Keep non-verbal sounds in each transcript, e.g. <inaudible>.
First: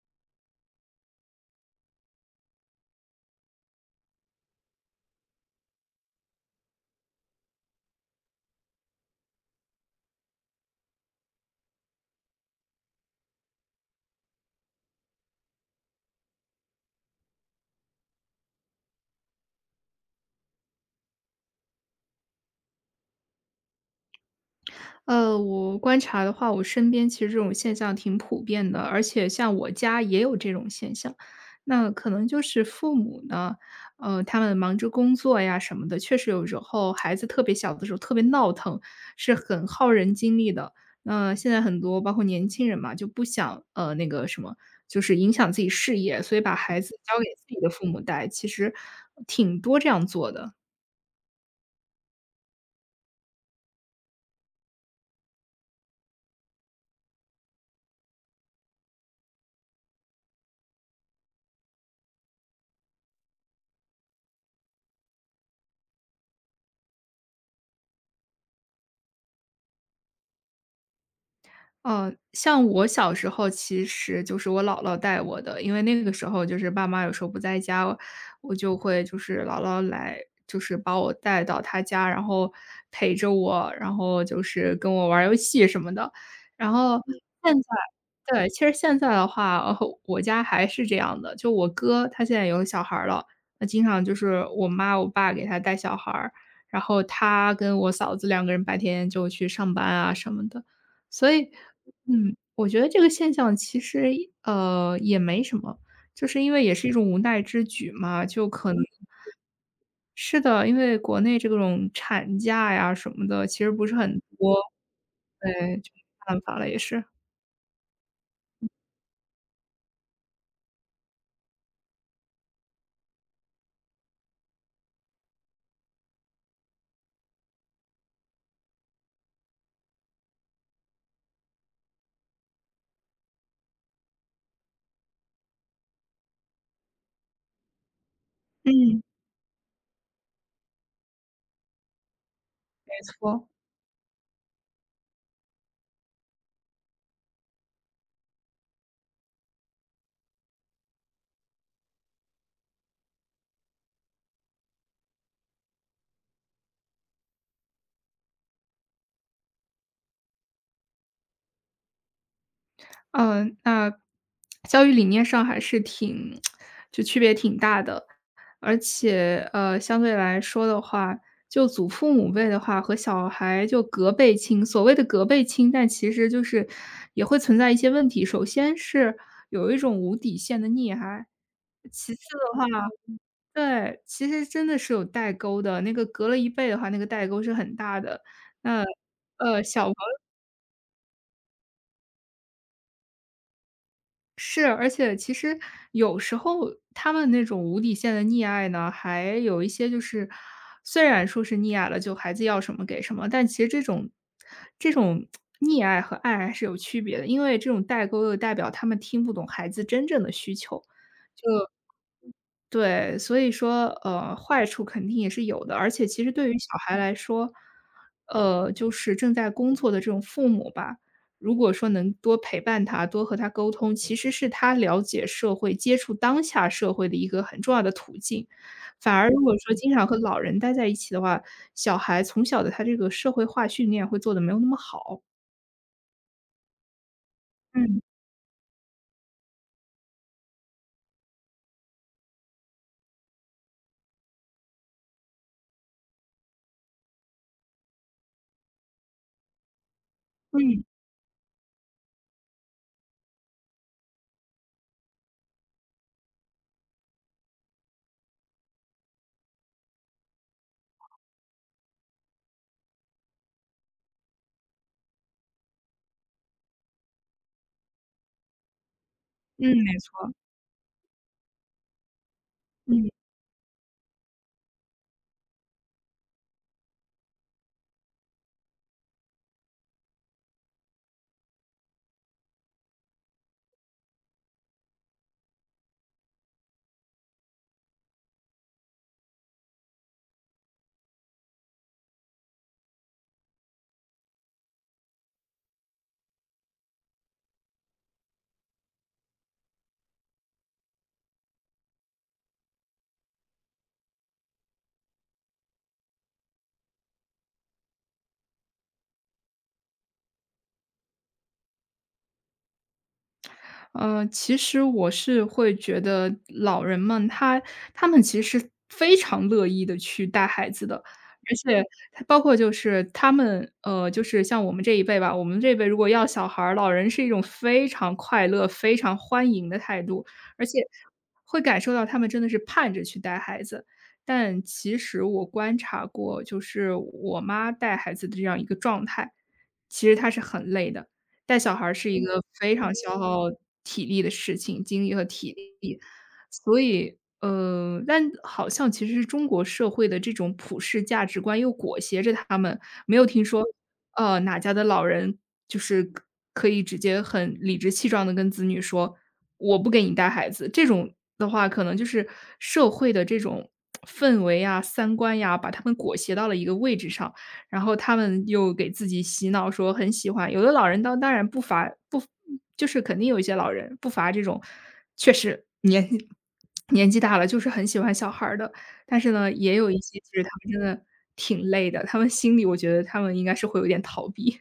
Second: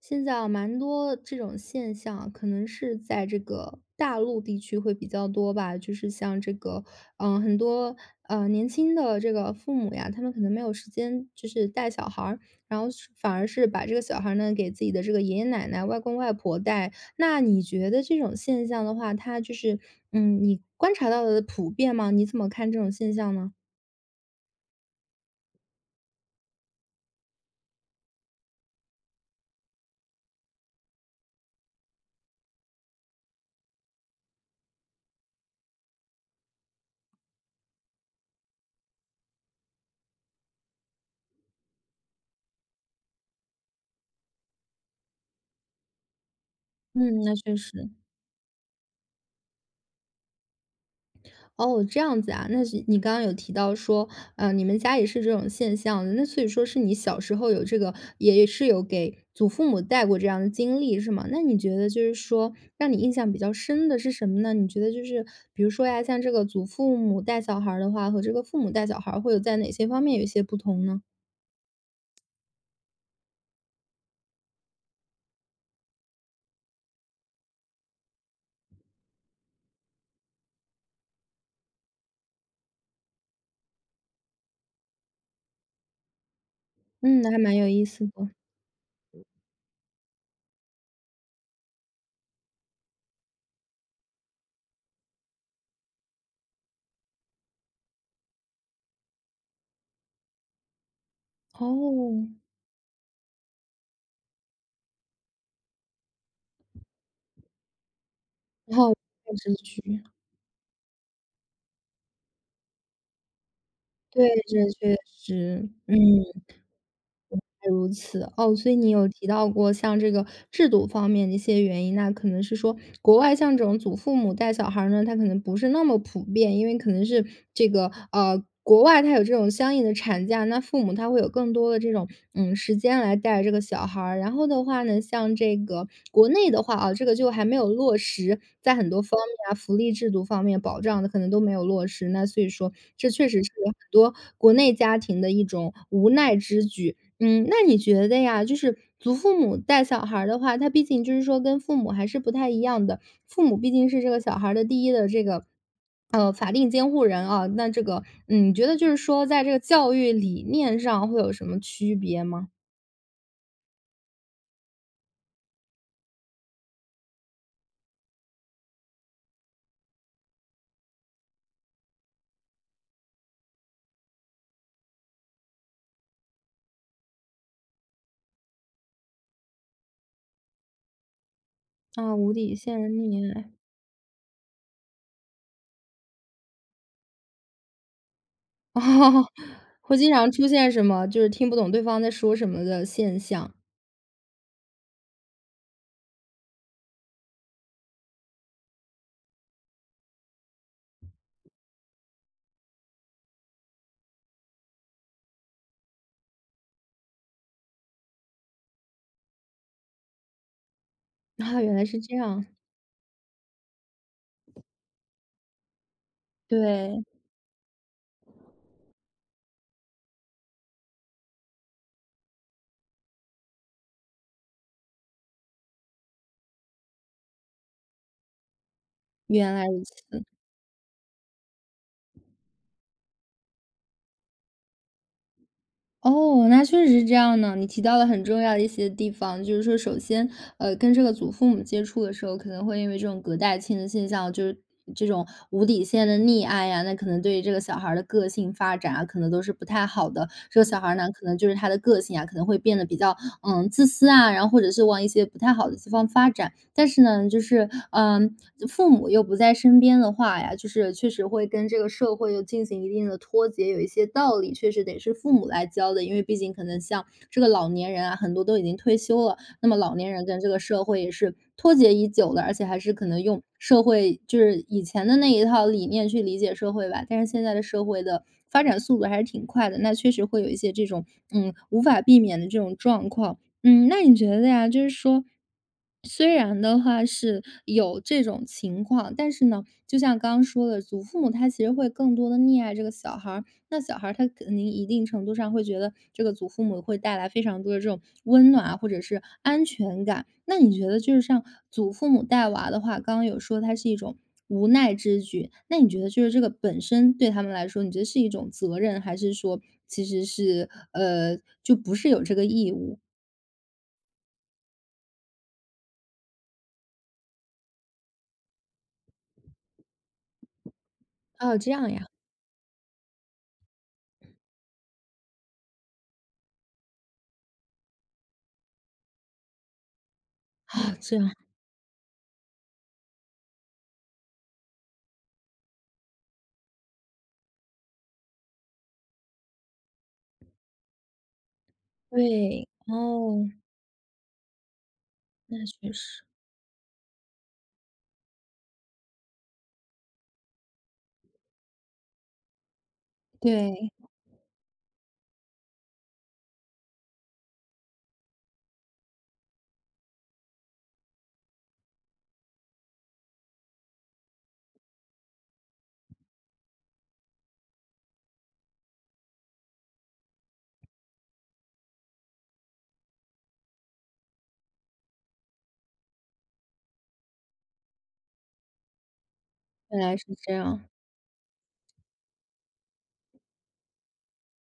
现在啊，蛮多这种现象啊，可能是在这个大陆地区会比较多吧。就是像这个，嗯、很多年轻的这个父母呀，他们可能没有时间，就是带小孩儿，然后是反而是把这个小孩儿呢给自己的这个爷爷奶奶、外公外婆带。那你觉得这种现象的话，它就是你观察到的普遍吗？你怎么看这种现象呢？我观察的话，我身边其实这种现象挺普遍的，而且像我家也有这种现象。那可能就是父母呢，他们忙着工作呀什么的，确实有时候孩子特别小的时候特别闹腾，是很耗人精力的。那现在很多包括年轻人嘛，就不想那个什么，就是影响自己事业，所以把孩子交嗯，给那自确己的父实。母带，其实挺多这样做的。哦，这样子啊。那是你刚刚有提到说，你们家也是这种现象的，那所以说是你小时候有这个，也是有给祖父母带过这样的经历，是吗？那你觉得就是说，让你印象比较深的是什么呢？你觉得就是比如说呀，像这个祖父母带小孩儿的话，和这个父母带小孩儿会有在哪些方面有一些不同呢？嗯，像我小时候其实就是我姥姥带我的，因为那个时候就是爸妈有时候不在家，我就会就是姥姥来，就是把我带到她家，然后陪着我，然后就是跟我玩儿游戏什么的。然后嗯，那还现蛮在有意思的。对，其实现在的话，我家还是这样的，就我哥他现在有小孩儿了，那经常就是我妈我爸给他带小孩儿，然后他跟我嫂子两个人白天就去上班啊什么的。所以嗯，哦。我觉得这个现象其实，也没什么，就是因为也是一种无奈之举嘛，就可能哦，嗯电视剧 <laughs>，是的，因为国内这种产假呀什么的，其实不是很对，多，这确实，对，就没嗯。办法了也是。如此。哦，所以你有提到过像这个制度方面的一些原因，那可能是说国外像这种祖父母带小孩儿呢，他可能不是那么普遍，因为可能是这个国外它有这种相应的产假，那父母他会有更多的这种时间来带这个小孩儿。然后的话呢，像这个国内的话啊，这个就还没有落实，在很多嗯，方面啊，福利制度方面保障的可能都没有落实。那所以说，没这确实错。是很多国内家庭的一种无奈之举。嗯，那你觉得呀，就是祖父母带小孩儿的话，他毕竟就是说跟父母还是不太一样的。父母毕竟是这个小孩儿的第一的这个，法定监护人啊。那这个，嗯，你觉得就是说在这个教育理念上会有什么区别吗？嗯，那教育理念上还是挺 <smacks lips> 就区别挺大的。而且，相对来说的话，就祖父母辈的话和小孩就隔辈亲，所谓的隔辈亲，但其实就是也会存在一些问题。首先是有一种无底线的溺爱，其啊，次无底的话线溺爱。对，其实真的是有代沟的，那个隔了一辈的话，那个代沟是很大的。<laughs> 那，啊，呃，小朋会经常出现什么就是听不懂对方在说什么的现象。是，而且其实有时候他们那种无底线的溺爱呢，还有一些就是，虽然说是溺爱了，就孩子要什么给什么，但其实这种溺爱和爱还是有区别的，因为这种代沟又代表他们听不懂孩子真正的需求。啊，原来是这样。对，所以说，坏处肯定也是有的，而且其实对于小孩对，来说，就是正在工作的这种父母吧，如果说能多陪伴他，多和他沟通，其实是他了解社会、接触当下社会的一个很重要的途径。反而如果原来说如经常此。和老人待在一起的话，小孩从小的他这个社会化训练会做得没有那么好。哦，那确实是这样呢。你提到嗯，了很重要的一些地方，就是说，首先，跟这个祖父母接触的时候，可能会因为这种隔代亲的现象，就是这种无底线的溺爱呀、那可能对于这个小孩儿的个性发展啊，可能都是不太好的。这个小嗯，孩儿呢，可能就是他的个性啊，可能会变得比较自私啊，然后或者是往一些不太好的地方发展。但是呢，就是，嗯，父母又不在身边的话呀，就是确实会跟这个社会又进行一定的脱节，有一些道理确实得是父母来教的，因为毕竟可能像这个老年人啊，很多都已经退休了，嗯，那么老没年人错，跟这个社会也是脱节已久的，而且还是可嗯。能用社会就是以前的那一套理念去理解社会吧，但是现在的社会的发展速度还是挺快的，那确实会有一些这种，嗯，无法避免的这种状况。嗯，那你觉得呀，就是说，虽然的话是有这种情况，但是呢，就像刚刚说的，祖父母他其实会更多的溺爱这个小孩儿，那小孩儿他肯定一定程度上会觉得这个祖父母会带来非常多的这种温暖啊，或者是安全感。那你觉得就是像祖父母带娃的话，刚刚有说它是一种无奈之举，那你觉得就是这个本身对他们来说，你觉得是一种责任，还是说其实是就不是有这个义务？其实我是会觉得老人们他们其实非常乐意的去带孩子的，而哦，这且样呀。他包括就是他们，就是像我们这一辈吧，我们这一辈如果要小孩儿，老人是一种非常快乐、非常欢迎的态度，而且哦，这样。会感受到他们真的是盼着去带孩子。但其实我观察过，就是我妈带孩子的这样一个状态，其实她是很累的。带小孩儿是一个对，非常消耗哦，体力的事情，精力和体那确力。实。所以，但好像其实中国社会的这种普世价值观又裹挟着他们，没有听说，对，哪家的老人就是可以直接很理直气壮的跟子女说："我不给你带孩子。"这种的话，可能就是社会的这种氛围呀、三观呀，把他们裹挟到了一个位置上。然后他们又给自己洗脑说很喜欢。有的老人当然不乏不就是肯定有一些老人不乏这种，确实年纪大了就是很喜欢小孩儿的，但是呢，也有一原来些是其实他这们真样。的挺累的，他们心里我觉得他们应该是会有点逃避。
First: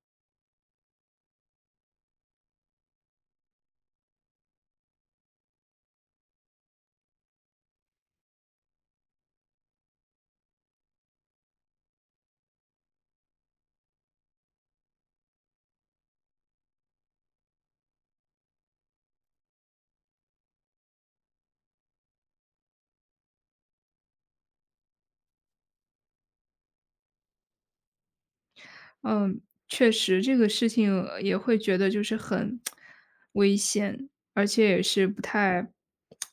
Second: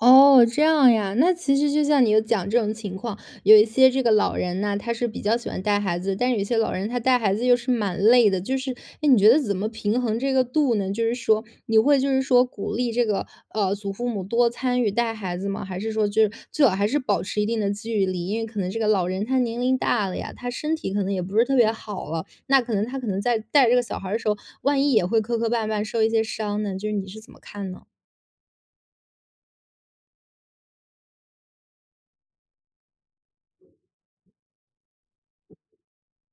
哦，这样呀。那其实就像你有讲这种情况，有一些这个老人呢，他是比较喜欢带孩子，但是有一些老人他带孩子又是蛮累的。就是，哎，你觉得怎么平衡这个度呢？就是说，你会就是说鼓励这个祖父母多参与带孩子吗？还是说就是最好还是保持一定的距离？因为可能这个老人他年龄大了呀，他身体可能也不是特别好了，那可能他可能在带这个小孩儿的时候，万一也会磕磕绊绊，受一些伤呢？就是你是怎么看呢？嗯，确实这个事情也会觉得就是很危险，而且也是不太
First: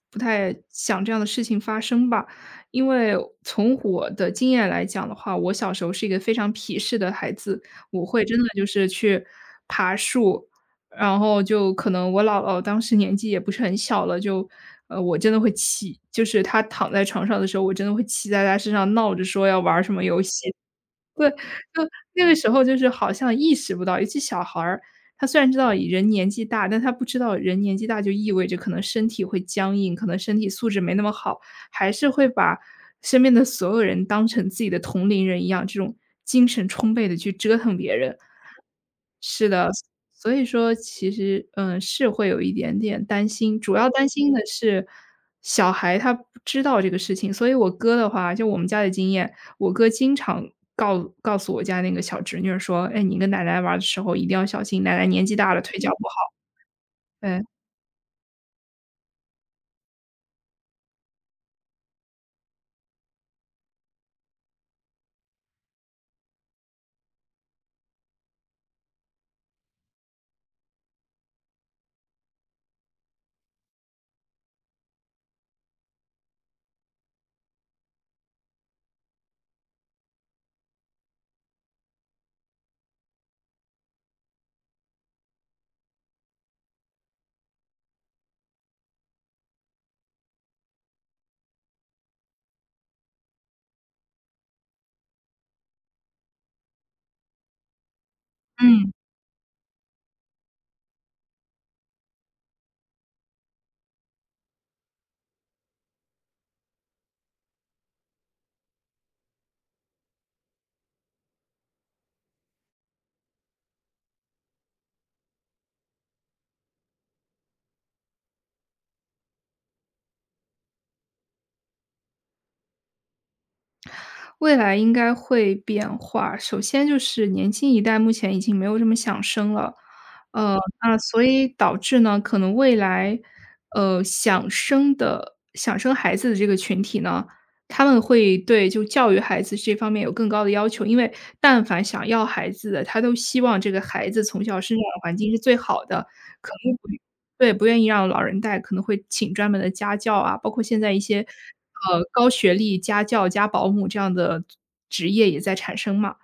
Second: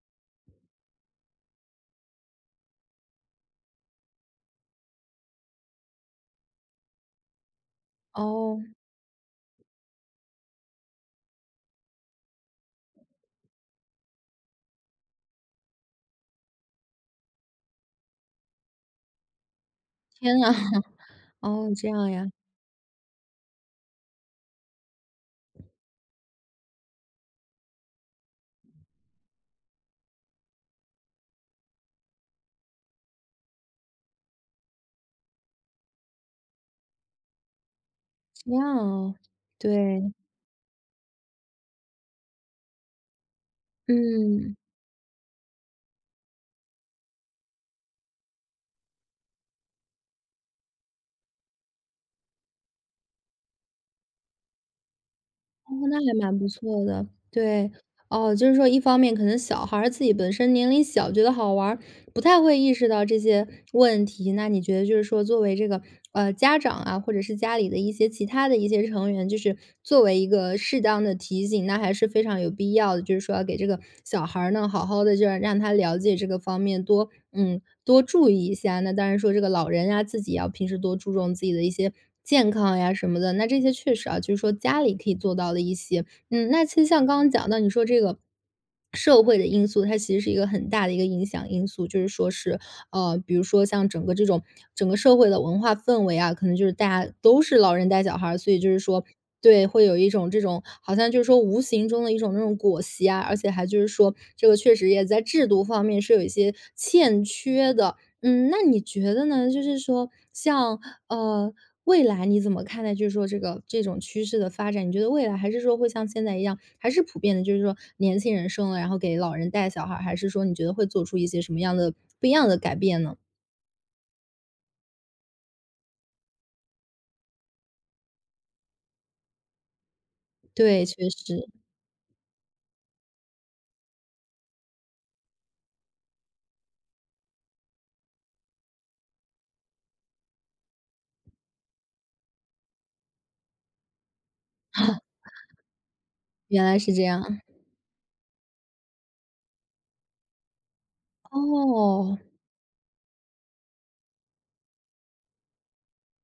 不太想这样的事情发生吧。因为从我的经验来讲的话，我小时候是一个非常皮实的孩子，我会真的哦，就是去爬树，然后就可能我姥姥当时年纪也不是很小了，就我真的会骑，就是她躺在床上的时候，我真的会骑在她身上闹着说要玩儿什么游天戏，啊。<laughs> 对，哦，这就样那呀。个时候就是好像意识不到，尤其小孩儿，他虽然知道人年纪大，但他不知道人年纪大就意味着可能身体会僵硬，可能身体素质没那么好，还是会把身边的所有人当成自己的同龄人一样，这种精神充沛的去折腾别人。这样哦。是的，对，所以说其实，嗯，是会有一点点担心，主要担心的嗯，是小孩他不知道这个事情。所以我哥的话，就我们家的经验，我哥经常告诉我家那个小侄女儿说："哎，你跟奶奶玩的时候一定要小心，奶奶年纪大了，哦，腿脚那不好。"还蛮不错的。嗯对，哦，就是说一方面可能小孩儿自己本身年龄小，觉得好玩儿，不太会意识到这些问题。那你觉得就是说，作为这个家长啊，或者是家里的一些其他的一些成员，就是作为一个适当的提醒，那还是非常有必要的。就是说，要给这个小孩儿呢，好好的就让他了解这个方面，多多注意一下。那当然说，这个老人呀、自己要平时多注重自己的一些健康呀什么的。那这些确实啊，就是说家里可以做到的一些。嗯，那其实像刚刚讲到，你说这个社会的因素，它其实是一个很大的一个影响因素，就是说是比如说像整个这种整个社会的文化氛围啊，可能就是大家都是老人带小孩儿，所以就是嗯。说。对，会有一种这种好像就是说无形中的一种那种裹挟啊，而且还就是说这个确实也在制度方面是有一些欠缺的。嗯，那你觉得呢？就是说像，呃，未来你怎么看待就是说这个这种趋势的发展？你觉得未来还是说会像现在一样，还是普遍的，就是说年轻人生了，然后给老人带小孩儿，还是说你觉得会做出一些什么样的不一样的改变呢？未来应该会变化。首先就是年轻一代目前已经没有这么想生了，对，确那所以实，导致呢，可能未来，想生孩子的这个群体呢，他们会对就教育孩子这方面有更高的要求。因为但凡想要孩子的，他都希望这个孩子从小生长的环境是最好的，可原能来不是这样。对，不愿意让老人带，可能会请专门的家教啊，包括现在一些，哦，高学历家教加保姆这样的职业也在产生嘛。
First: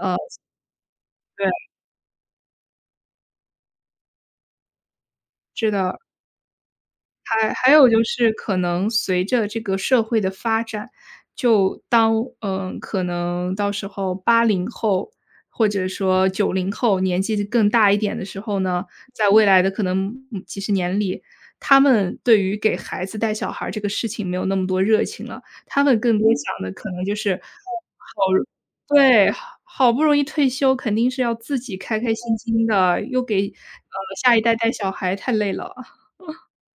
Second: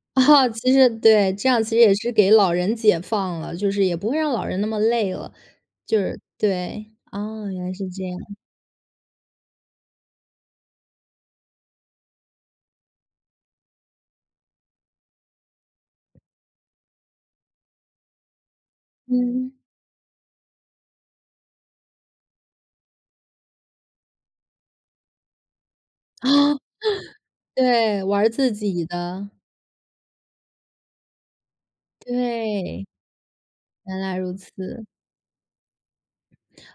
<laughs> 哦，其实对，对，这样其实也是给老人解放了，就是也不会让老人那么累了，是的。就是对。哦，还原还来有是就这样，是可能随着这个社会的发展，就当嗯，可能到时候八零后或者说九零后年纪更大一点的时候呢，在未嗯。来的可能嗯几十年里，他们对于给孩子带小孩儿这个事情没有那么多热情了，他们更多想的 <laughs> 可能就是，对，哦，玩儿自己的。对，好不容易退休，肯定是要自己开开心心对，的，又给，原来如下一此。代带小孩太累了。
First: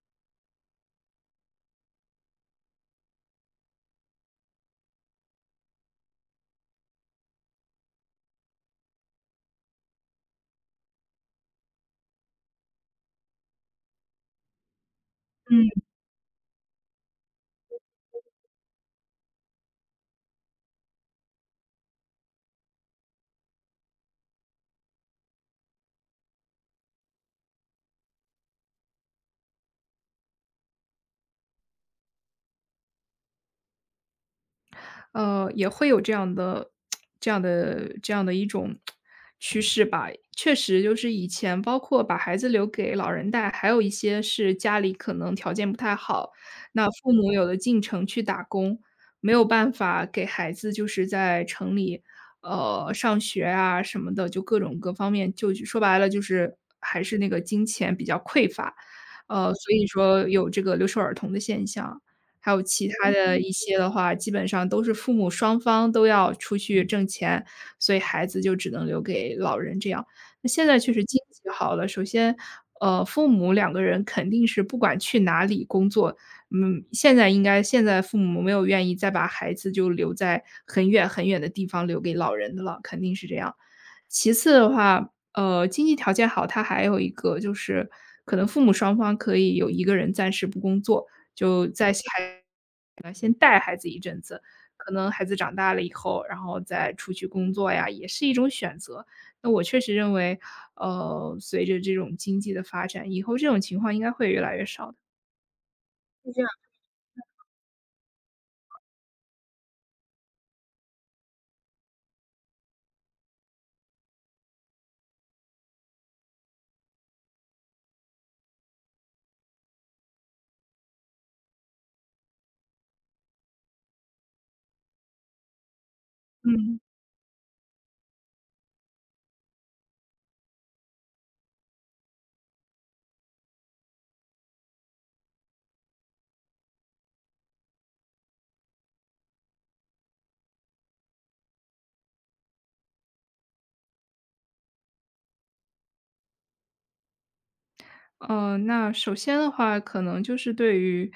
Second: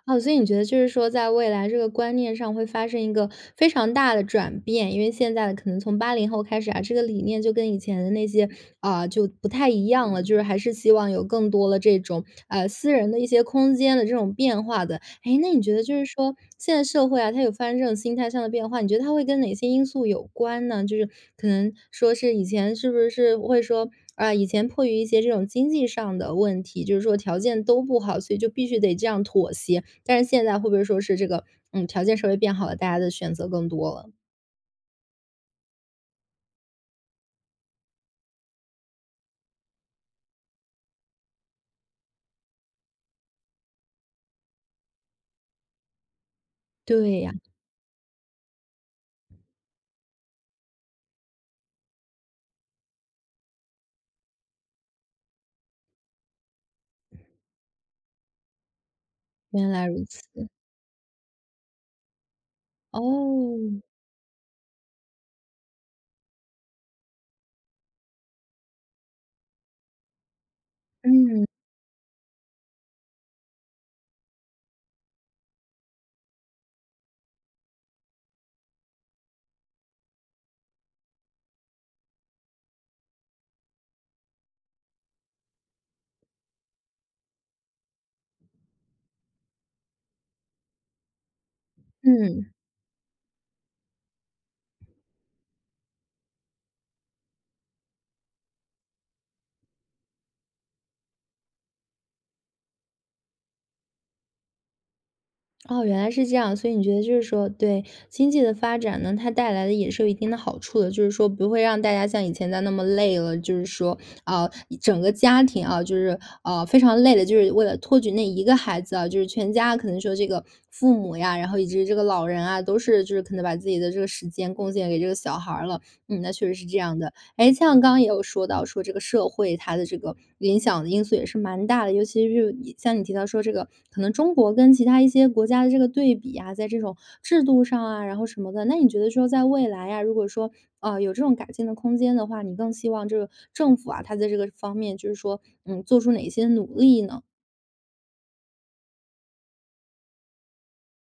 哦，所以你觉得就是说，在未来这个观念上会发生一个非常大的转变，因为现在的可能从八零后开始啊，这个理念就跟以前的那些啊、就不太一样了，就是还是希望有更多的这种私人的一些空间的这种变化的。哎，那你嗯。觉得就是说，现在社会啊，它有发生这种心态上的变化，你觉得它会跟哪些因素有关呢？就是可能说是以前是不是会说啊、以前迫于一些这种经济上的问题，就是说条件都不好，所以就必须得这样妥协。但是现在会不会说是这个，嗯，条件稍微变好了，大家的选择更多了？也会有这样的一种趋势吧。确实就是以前包括把孩子留给老人带，还有一些是家里可能条件不太好，那父对母呀，有的进城去打工，没有办法给孩子就是在城里，上学啊什么的，就各种各方面，就说白了就是还是那个金钱比较匮乏，原所以来如此。说有这个留守儿童的现象。还有其他的一哦，些的话，基本上都是父母双方都要出去挣钱，所以孩子就只能留给老人这样。那现在确实经嗯，济好了，首先，父母两个人肯定是不管去哪里工作，嗯，现在应该现在父母没有愿意再把孩子就留在很远很远的地方留给老人的了，肯定是这样。其次的话，经济条件好，他还有一个就是可能父母双方可以有一个人暂时不工作，就在小孩嗯。可能孩子长大了以后，然后再出去工作呀，也是一种选择。那我确实认为，随着这种经济的发展，以后这种情况应该会越来越少的。哦，原来是这样，所以你觉得就是说，对经济的发展呢，它带来的也是有一定的好处的，就是说不会让大家像以前在那么累了，就是说啊、整个家庭啊，就是非常累的，就是为了托举那一个孩子啊，就是全家可能说这个父母呀，然后以及这个老人啊，都是就是可能把自己的这个时间贡献给这个小孩儿了。嗯，那确实是这嗯。样的。哎，像刚刚也有说到说这个社会它的这个影响的因素也是蛮大的，尤其是你像你提到说这个，可能中国跟其他一些国家的这个对比啊，在这种制度上啊，然后什么的，那你觉得说在未来呀，如果说，有这种改进的空间的话，你更希望这个政府啊，它在这个方面就是说，嗯，做出哪些努力呢？那首先的话，可能就是对于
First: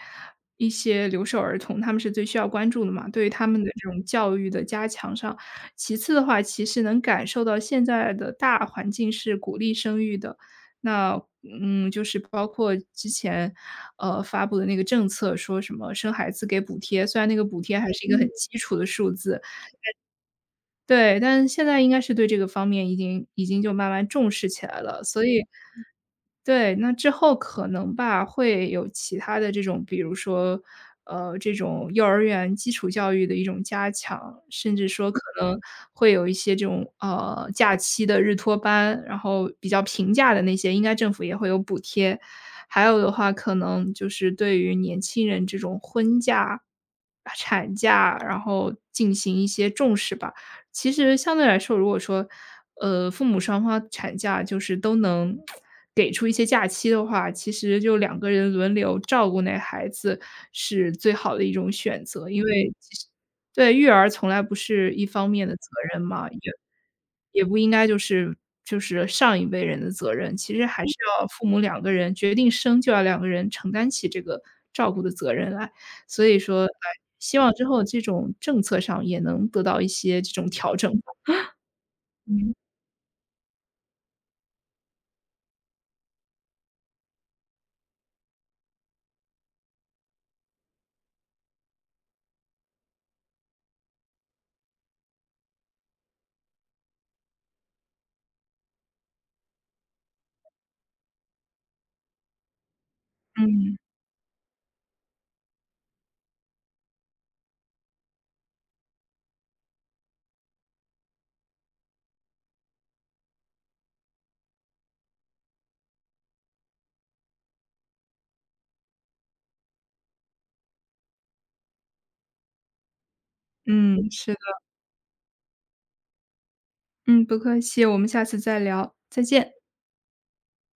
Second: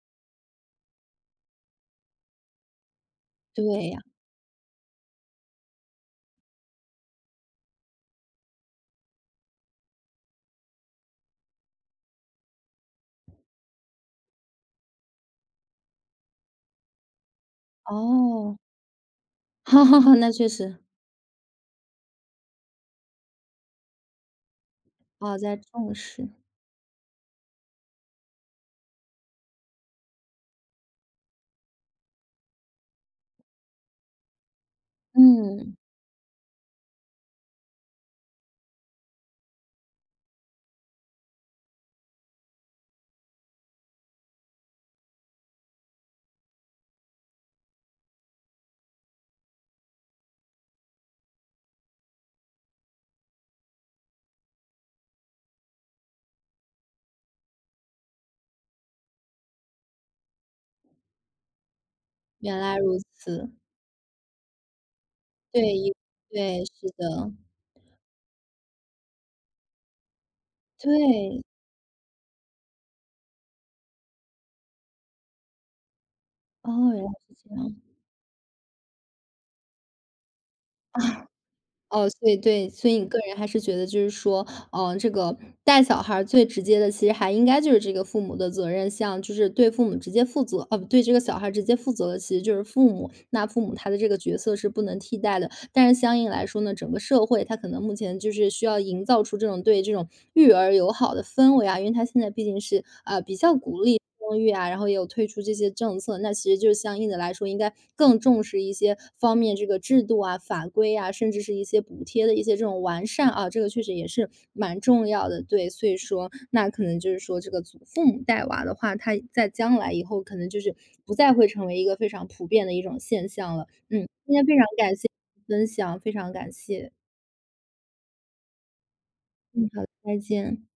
一些留守儿童，他们是最需要关注的嘛，对于他们的这对呀。种教育的加强上。其次的话，其实能感受到现在的大环境是鼓励生育的，那嗯，就是包括之前发布的那个政策，说什么生孩子给补贴，虽然那个补贴还是一个很嗯哦，基础的数字，<laughs> 哈哈哈，那确实。对，但是现在应该是对这个方面已经就慢慢重视起来了，所哦，以。在重视。对，那之后可能吧，会有其他的这种，比如说，这种幼儿园基础教育的一种加强，甚至说可能嗯，会有一些这种，假期的日托班，然后比较平价的那些，应该政府也会有补贴。还有的话，可能就是对于年轻人这种婚假、产假，然后进行一些重视吧。其实相对来说，如果说，父母双方产假就是都能给出一些假期的话，其实就两个人轮流照顾那孩子是最好的一种选择。因原为来其如实此。对，育儿从来不是一方面的责对，一任嘛，也对，是的，也不应该就是上一辈人的责任，其实还是要对。父母两个人决定生就要两个人承担起这个照顾的责任来。所以说，哎，哦，原来是希望这之样。后这种政策上也能得到一些这种调整 <laughs> 嗯。吧。哦，所以嗯，对，所以你个人还是觉得就是说，嗯，这个带小孩儿最直接的，其实还应该就是这个父母的责任，像就是对父母直接负责，哦，不对这个小孩儿直接负责的，其实就是父母，那父母他的这个角色是不能替代的。但是相应来说呢，整个社会它可能目前就是需要营造出这种对这种育儿友好的氛围啊，因为它现在毕竟是比较嗯，鼓励。生育啊，然后也有推出这些政策，那其实就是相应的来说，应该更重视一些方面这个制度啊、法规啊，甚至是一些补贴的一些这种完善啊，这个确实也是蛮重要的。对，所以说那可能就是说，这个祖父母带娃的话，他在将来以后可能就是不再会成为一个非常普遍的一种现象了。嗯，嗯，是今的，天非常感谢你的分享，非常感谢。嗯，不客气，我们下次再聊，再见。嗯，好的再见。